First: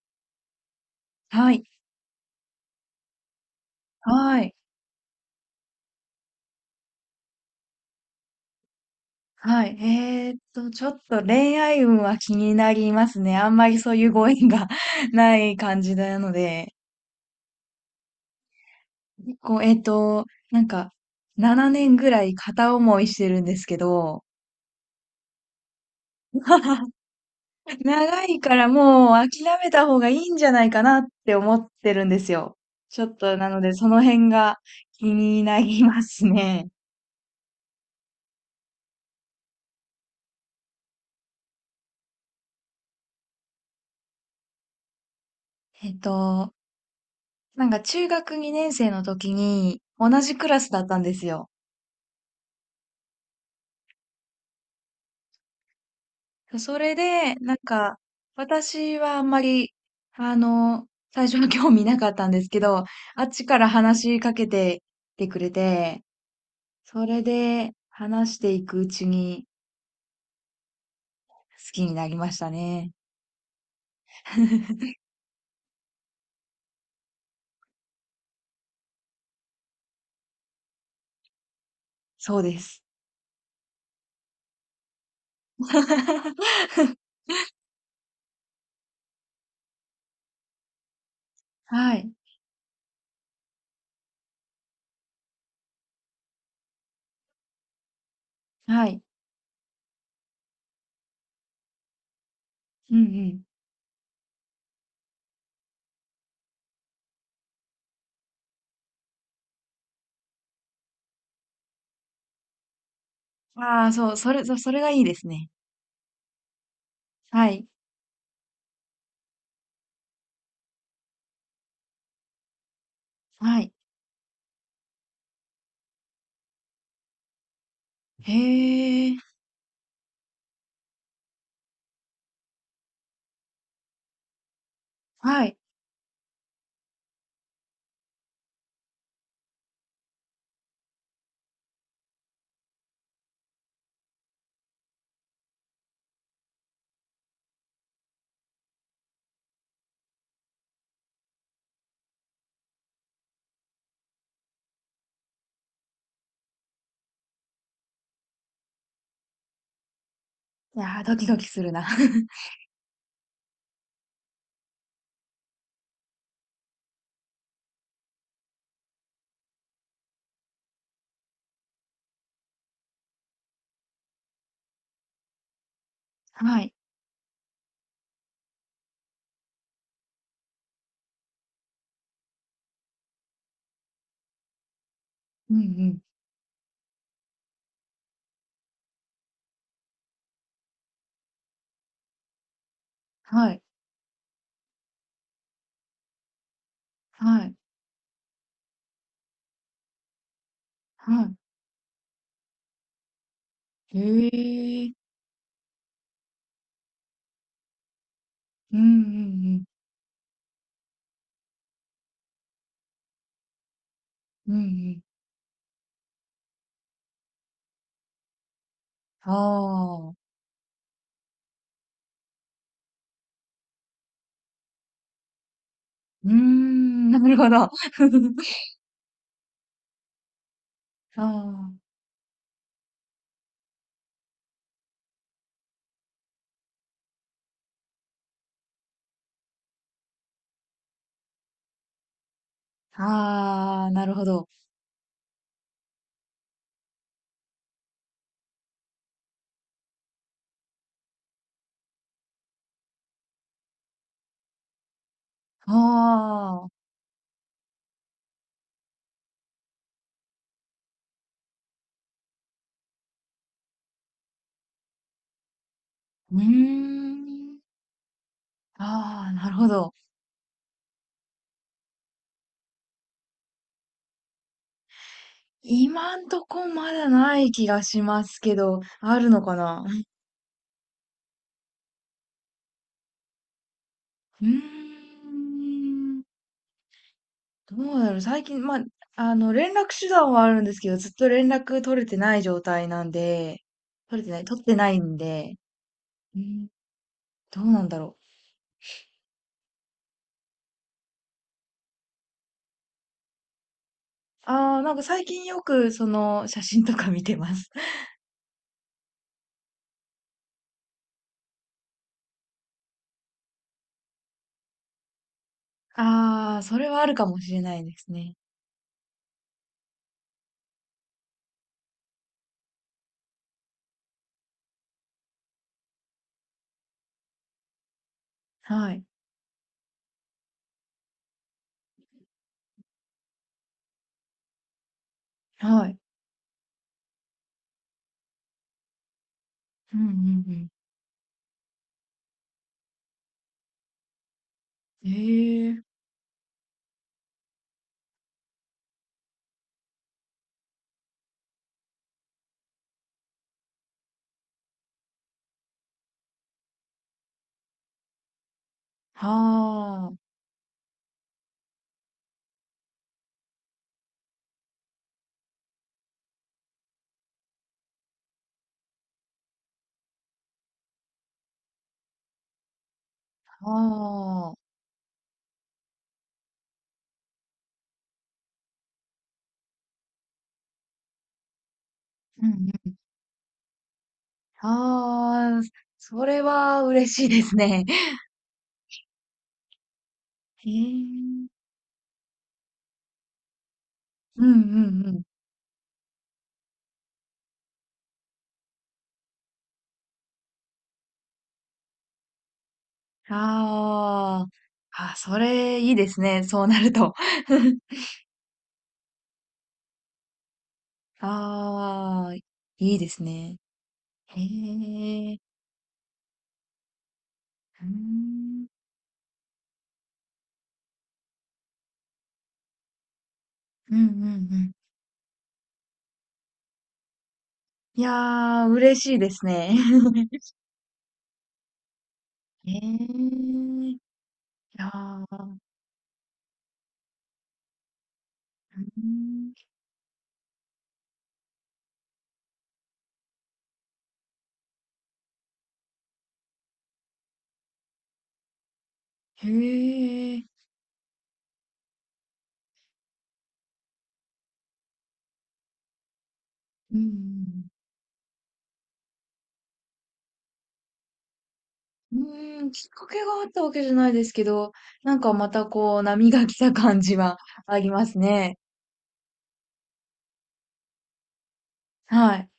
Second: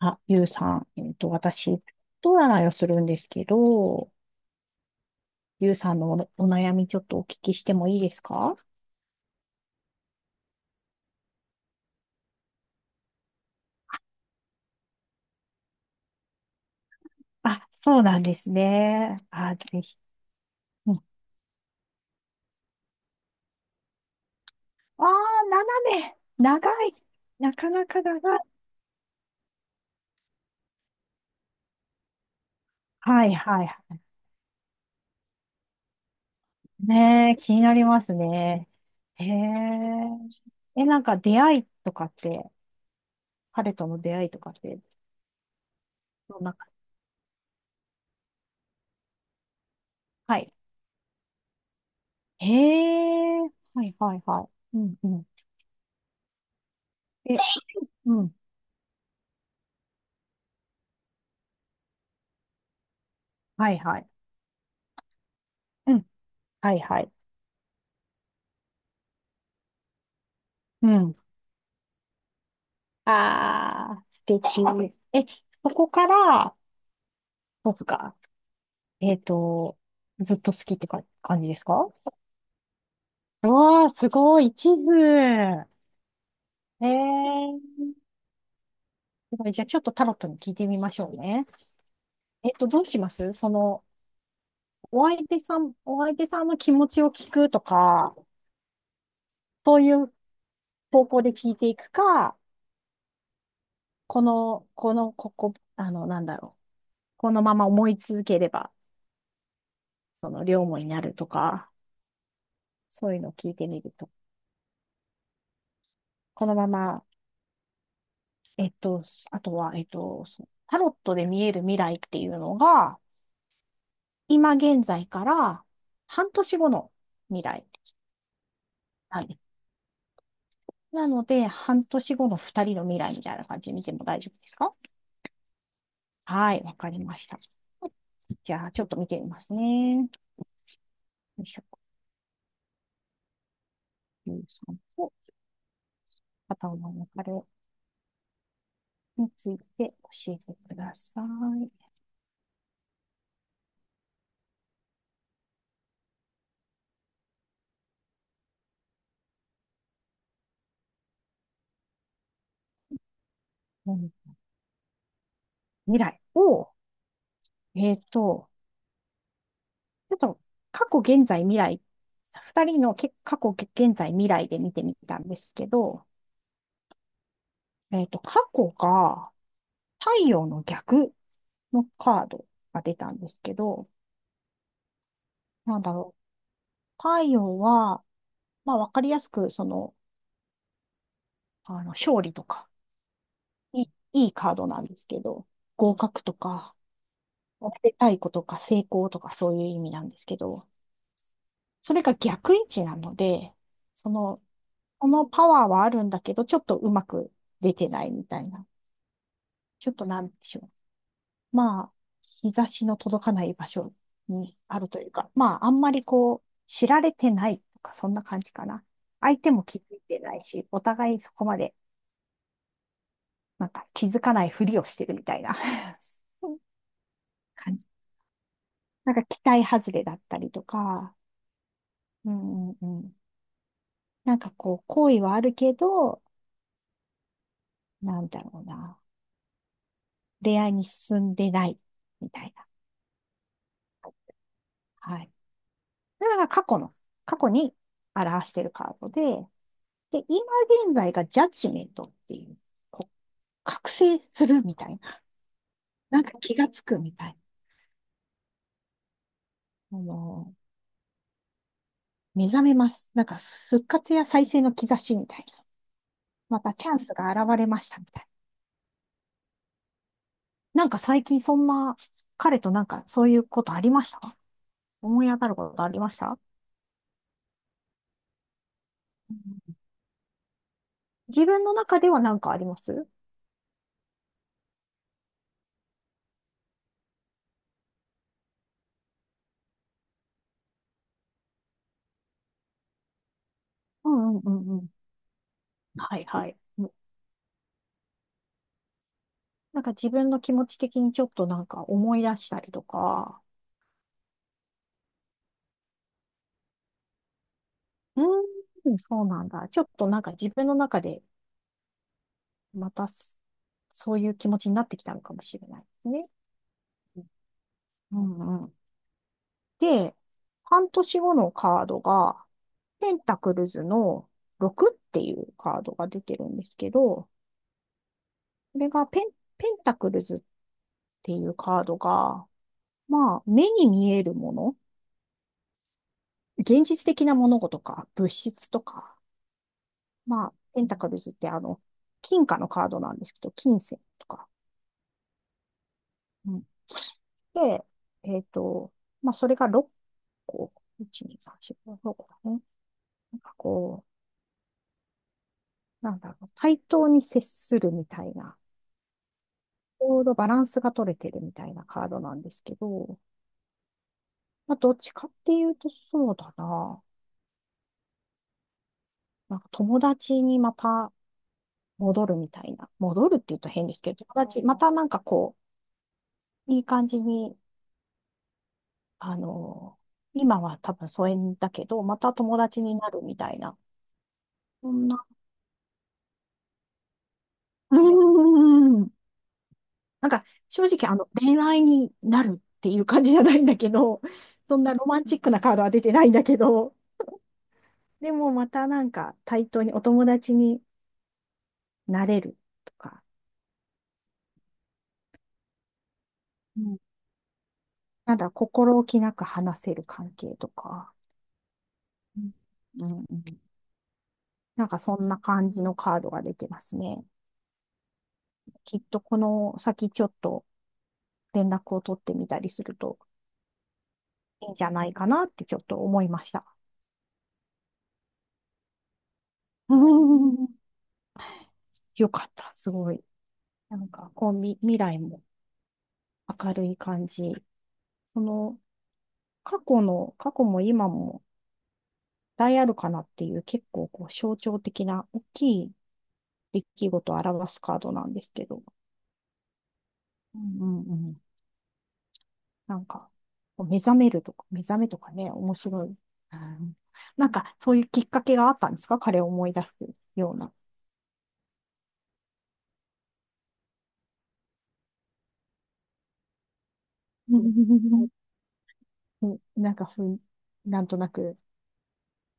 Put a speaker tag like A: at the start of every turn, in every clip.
A: あ、ゆうさん、
B: はい。
A: 私、人占いをするんですけど、
B: はい。
A: ゆうさんのお悩みちょっとお聞きしてもいいですか？
B: はい。ちょっと恋愛運は気になりますね。あんまりそういうご縁が ない感じなので。
A: あ、そうなんですね。
B: 結
A: あ、
B: 構、
A: ぜひ。
B: なんか、
A: うん、あ
B: 7年ぐらい片思いしてるんですけど、
A: あ、斜め。長 い。なかなか
B: 長
A: 長い。
B: いからもう諦めた方がいいんじゃないかなって思ってるんですよ。ちょっ
A: はい
B: となの
A: はい
B: でそ
A: は
B: の辺が気になりますね。
A: い。ねえ、気になりますね。へえ。え、なんか出会いとかって、彼との出会いとかって、
B: えっ
A: どん
B: と、
A: な、
B: なんか中学2年生の時に同じ
A: は
B: ク
A: い。
B: ラスだったんですよ。
A: へえ。はいはいはい。うんうん。
B: それで、
A: え、
B: なんか、
A: うん。
B: 私はあんまり、あの、最初は興味なかったんですけど、あっちから
A: はいは
B: 話
A: い。
B: しかけてきてくれて、
A: はいは
B: そ
A: い。
B: れで話していくうちに
A: うん。
B: 好きになりましたね。
A: ああ、素敵。え、そこから、そうか。えっと、ずっと好きってか感じですか？
B: そうです。
A: うわあ、すごい、地図。ええ ー、すごい。じゃあ、ちょっとタロットに聞いてみましょうね。
B: はい。
A: どうしますその、お相手さんの気持ちを聞くとか、
B: はい。
A: そういう方向で聞いていくか、
B: うんう
A: ここ、あの、なんだろう。このまま思い続ければ、その、両思いになるとか。そういうのを聞い
B: ん。
A: てみ
B: ああ、
A: ると。
B: そう、それがいいですね。
A: このまま、
B: はい。
A: えっと、あとは、そうタロットで見える未来っていうのが、
B: はい。
A: 今現在から半年後の未来
B: へえ。
A: なんです。なので、半年後の二人の未来みたいな感じで見ても大丈夫ですか？
B: はい。
A: はい、わかりました。じゃあ、ちょっと見てみますね。よいしょ、ゆうさんと片方の別れについて教えてください。
B: いやー、ドキドキするな。
A: うん、未来を、えっと、ちょっと過去、現在、未来、二人の過去、現在、未来で見てみたんですけど、
B: はい。
A: 過去が太陽の逆のカードが出たんですけど、
B: うんう
A: なんだ
B: ん。
A: ろう。太陽は、まあ、わかりやすく、その、あの、勝利とか、
B: はい。
A: いい、いいカードなんですけど、合格とか、
B: はい。
A: おめでたいことか、成功とか、そういう意味なんですけど、
B: はい。
A: それが逆位置なので、
B: へ
A: その、
B: え、
A: このパワーはあるんだけど、ちょっとうまく出てないみたいな。
B: うんうん
A: ちょっとなんでしょう。まあ、日差しの届かない場所
B: うん、
A: に
B: うんう
A: あると
B: ん。
A: いうか、まあ、あんまりこう、知られてないとか、そんな感じかな。相手も気づい
B: あ
A: て
B: あ、
A: ないし、お互いそこまで、なんか気づかないふりをしてるみたいな
B: うーん、なるほど。
A: 感じ。なんか期待外れだったりとか、
B: ああ、
A: うんうんうん。なんかこう、好意はあるけど、なんだろうな。恋愛に進んでない、みたいな。
B: ああ、なるほど。
A: はい。それが過去に表しているカードで、で、今現在がジャッジメントっていう、こう、覚醒するみたいな。
B: あ
A: なんか気
B: あ、
A: がつくみたいな。あの、目覚めます。なんか復活や再生の兆しみたいな。
B: うー
A: またチャンスが現
B: ん。
A: れましたみたい
B: ああ、なるほど。
A: な。なんか最近そんな、彼となんかそういうことありました？思い当たることありま
B: 今
A: し
B: ん
A: た？
B: とこまだない気がしますけど、ある
A: う
B: のか
A: ん、
B: な？
A: 自分の中ではなんかあります？
B: うーん。どうだろう。最近、まあ、連絡手段はあるんですけど、ずっと連絡取れてない状態なんで、
A: う
B: 取れて
A: ん
B: な
A: うん
B: い、
A: う
B: 取って
A: んうん。
B: ないんで、
A: はい
B: う
A: はい。
B: ん、どうなんだろう。
A: なんか自分の気持ち的にちょっとなんか思い出したりとか、
B: ああ、なんか最近よくその写真とか見てます。
A: うーん、そうなんだ。ちょっとなんか自分の中でまたそういう気持ちになってきたのかもしれないですね。
B: ああ、それはあるかもしれないです
A: う
B: ね。
A: んうん。で、半年後のカードが、ペンタクルズの6っていうカードが出てるんですけど、これ
B: はい。
A: がペンタクルズっていうカードが、まあ、目に見えるもの、
B: はい。
A: 現実的な物事とか、物質とか、
B: うんう
A: まあ、
B: ん
A: ペンタクルズってあの、金貨のカードなんですけど、金銭とか。
B: うん。ええ。
A: うん。で、えっと、まあ、それが6個、1、2、3、4、5、6個だね。なんかこう、なんだろう、対等に接するみたいな、
B: は
A: ちょう
B: あ。
A: どバランスが取れてるみたいなカードなんですけど、まあ、どっちかっていうとそうだな。なんか友達にまた戻るみたいな。戻るって言うと変ですけど、友
B: は
A: 達、
B: あ。
A: またなんかこう、いい感じにあの、今は多分疎遠だけど、また
B: う
A: 友
B: ん
A: 達
B: うん。
A: になるみたいな、そんな
B: ああ、それは嬉しいですね。
A: うーん。なんか、
B: へ
A: 正直、あの、
B: え。
A: 恋愛になるっていう感じじゃないんだけど、
B: うん
A: そん
B: う
A: なロ
B: ん
A: マ
B: う
A: ンチックなカードは出てないんだけど、でもまたなんか対等にお友達になれるとか、
B: ん。ああ。あ、それいいですね。そうな
A: う
B: る
A: ん、
B: と。
A: なんだ、心置きなく話せる関係とか、
B: ああ、
A: う
B: いいです
A: んう
B: ね。
A: ん、
B: へ
A: なんかそんな
B: え。
A: 感じのカードが出てますね。
B: うーん。
A: きっとこの先ちょっと連絡を取ってみたりすると
B: うんうんう
A: いい
B: ん。
A: んじゃないかなってちょっと思いました。
B: いやー、嬉しいですね。
A: よかった、すごい。
B: ええ、
A: な
B: い
A: んか、こう、
B: や
A: 未来
B: ー、う
A: も
B: ー
A: 明るい感じ。その、
B: ん、
A: 過去も今もあるかなっていう、結構、こう、象徴的な大きい出来事を表すカードなんですけど、
B: へえ、
A: うんうんうん、なんか、こう目覚めるとか、目覚めとかね、面白い。うん、
B: う
A: なん
B: ん、
A: か、そういうきっかけがあったんですか？彼を思い出すような。
B: うん、うーん、きっかけがあったわけじゃないですけど、なんかまたこう、波が来た感じは ありますね。
A: なんかふん、なんとなく
B: はい。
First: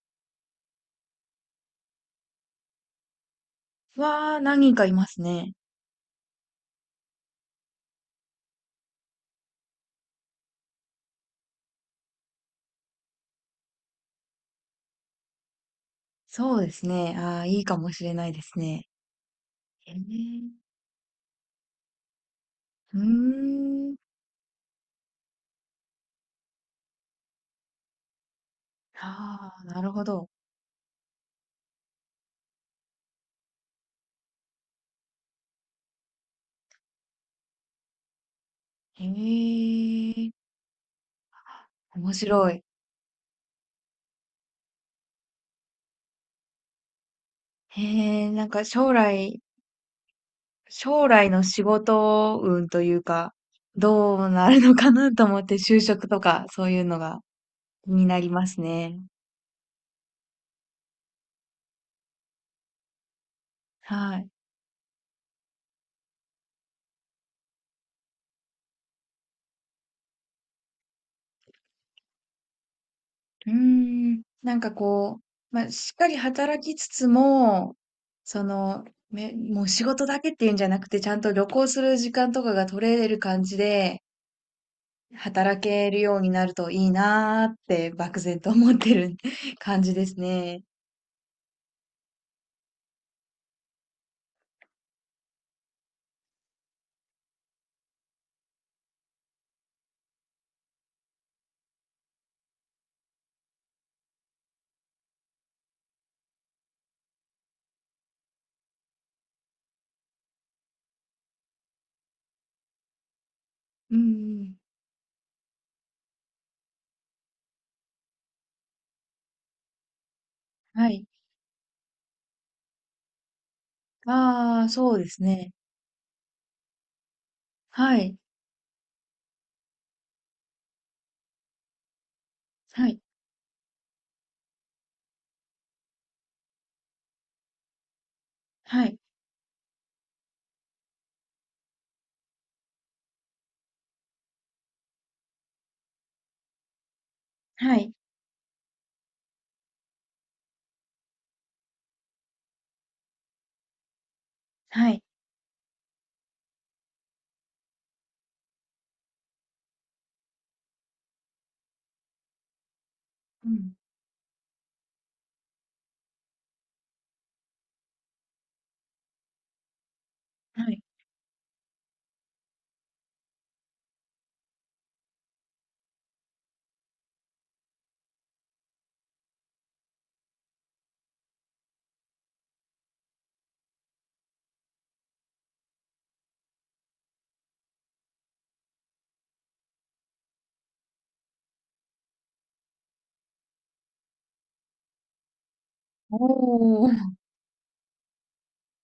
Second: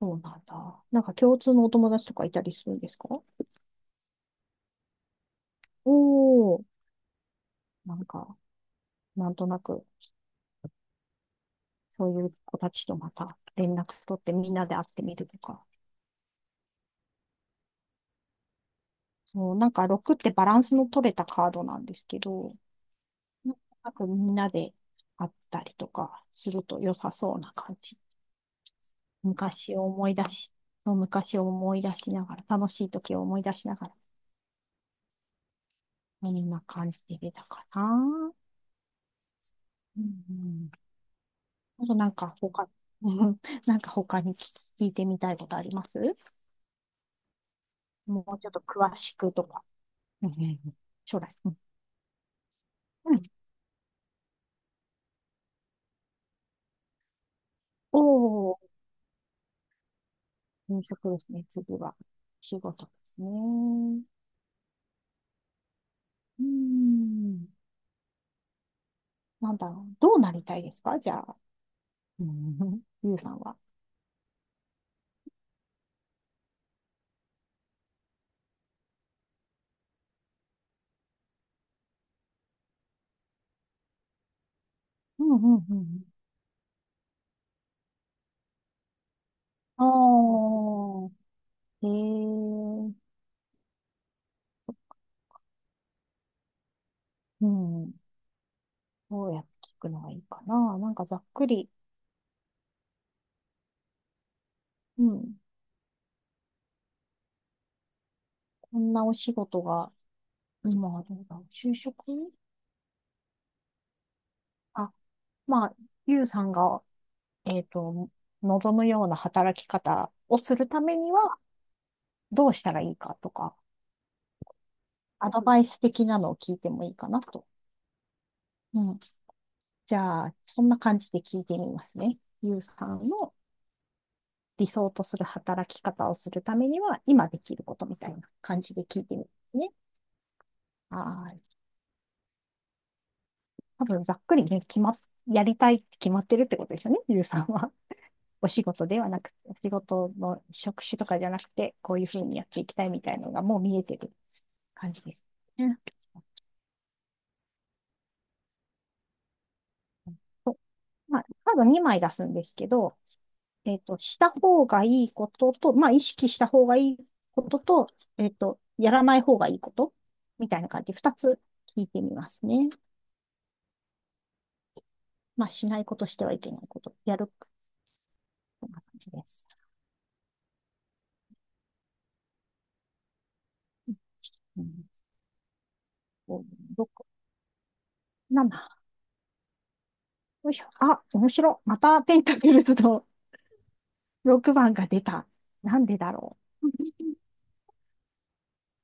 A: そうなんだ。なんか共通のお友達とかいたりするんですか？
B: 何人かいますね。
A: おー、なんか、なんとなく、そういう子たちとまた連絡取ってみんなで会ってみるとか。
B: そうですね。ああ、いいかもしれないですね。
A: そう、なんか
B: へえ、
A: 6ってバランスの取れたカードなんですけど、
B: うー
A: なんとな
B: ん、
A: くみんなで会ったりとかすると良さそうな感じ。
B: ああ、
A: 昔
B: な
A: を
B: るほ
A: 思い出
B: ど。
A: し、そう昔を思い出しながら、楽しい時を思い出しながら、そんな感じで出たかな。う
B: へ
A: ん
B: え、
A: うん、あとな
B: 面
A: んか
B: 白い。
A: 他、うん なんか他に聞いてみたいことあります？
B: へ
A: も
B: え、
A: う
B: な
A: ち
B: ん
A: ょっと
B: か将
A: 詳しく
B: 来、
A: とか。うんうんうん、
B: 将
A: 将
B: 来
A: 来。
B: の
A: うん
B: 仕事運という
A: うん、
B: か、どうなるのかなと思って就職とかそういうのが気になりま
A: お
B: す
A: ー、
B: ね。
A: 転職ですね。次は仕事ですね。
B: はい。
A: うん。なんだろう。どうなりたいですか？じゃあ、うんうんうんゆうさん
B: うー
A: は。
B: ん。なんかこう、まあ、しっかり働きつつも、その、もう仕事だけっていうんじゃなくて、ちゃんと旅行する時間とかが取れる感じで、
A: うんう
B: 働
A: んう
B: ける
A: ん。
B: ようになるといいなーって漠然と思ってる 感
A: あ
B: じですね。
A: あ、へえ、うん。どうやって聞くのがいいかな。なんかざっくり、うん。こんなお仕事が今はどうだろう。就職
B: うんうん。
A: あ、まあ、ゆうさんが、えっと、望むような働き方をするた
B: は
A: め
B: い。
A: には、どうしたらいいかとか、
B: ああ、そうです
A: アド
B: ね。
A: バイス的なのを聞いてもいいかなと。
B: はい。
A: うん。じゃあ、そんな感じで聞いてみますね。ゆうさ
B: はい。
A: んの理想とする働き方をするためには、今できることみたいな感じで
B: はい、
A: 聞いてみますね。はい。多分、ざっくりね、決まっ、やりたいって決まってるってことですよね、ゆうさんは。
B: はい、
A: お仕事ではなく、お仕事の職種とかじゃなくて、こういうふうにやっていきたいみたいなのがもう見えてる
B: は
A: 感じ
B: い。
A: です。うん、まあ、カード2枚出すんですけど、
B: うん。
A: した方がいいことと、まあ、意識した方がいいことと、やらない方がいいことみたいな
B: はい。
A: 感じで2つ聞いてみますね。まあ、しないことしてはいけないこと、やる、こんな感じです。うん、5、ろくな7。よいしょ。あ、面白。またペンタクルズの6番が出た。なんでだろ
B: おー
A: う。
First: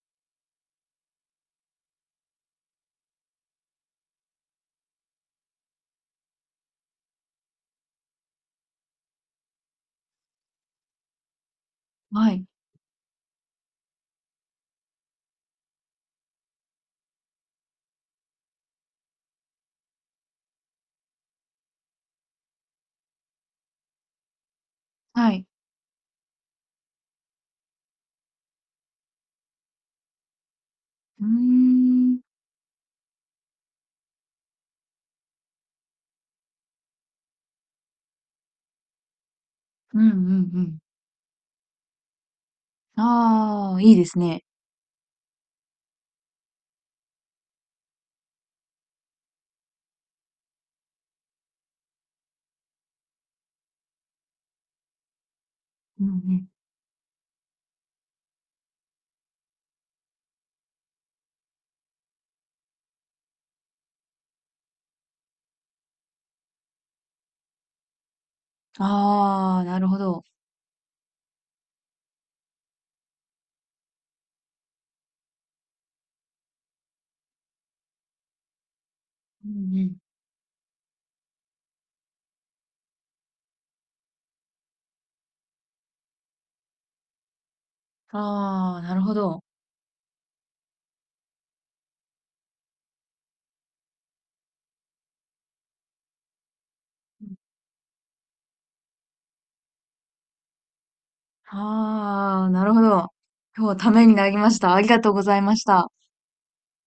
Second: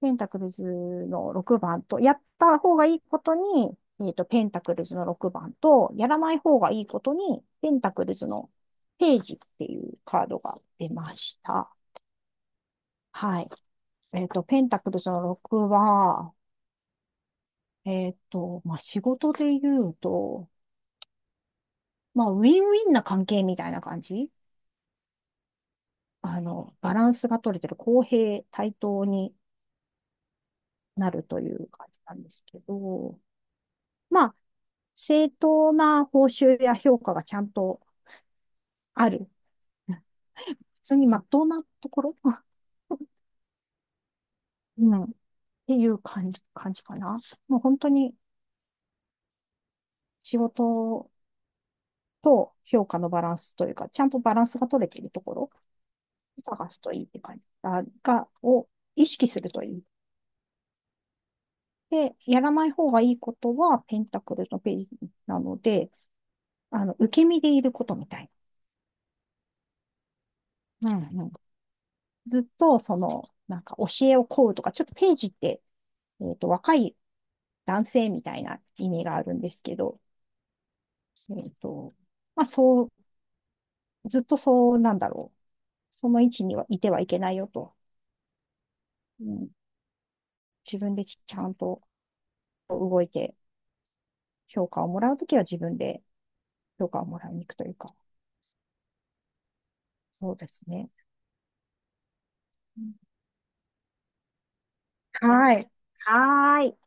A: ペンタクルズの6番と、やった方がいいことに、ペンタクルズの6番と、やらない方がいいことに、ペンタクルズのページっていうカードが出ました。
B: はい、
A: はい。ペンタクルズの6は、まあ、仕事で言うと、まあ、ウィンウィンな関係みたいな感じ、
B: はい。
A: あの、バランスが取れてる公平、対等になる
B: うー
A: という感じな
B: ん。
A: んですけど、まあ、正当な報酬や評価がちゃんとある。
B: うんうんう
A: 普
B: ん。
A: 通に真っ当なところ
B: ああ、いいですね。
A: うん。っていう感じかな。もう本当に仕事と評価のバランスというか、ちゃんとバランスが取れているところを
B: うんうん。
A: 探すといいって感じを意識するといい。で、やらない方がいいことは、ペンタクルのページなので、あの、受け身でいることみたい
B: ああ、なるほど。
A: な。うんうん、ずっと、その、なんか教えを請うとか、ちょっとページって、若い男性みたいな意味があるん
B: う
A: です
B: ん
A: け
B: うん。
A: ど、えっと、まあ、そう、ずっとそうなんだろう。その位置にはいてはいけないよと。
B: ああ、なるほ
A: う
B: ど。
A: ん、自分でちゃんと覚えて、評価をもらうときは自分で評価をもらいに行くというか、そうですね。
B: ああ、なるほ
A: う
B: ど。
A: ん、
B: 今日はためになりました。ありがとうござい
A: は
B: まし
A: い。
B: た。
A: はーい。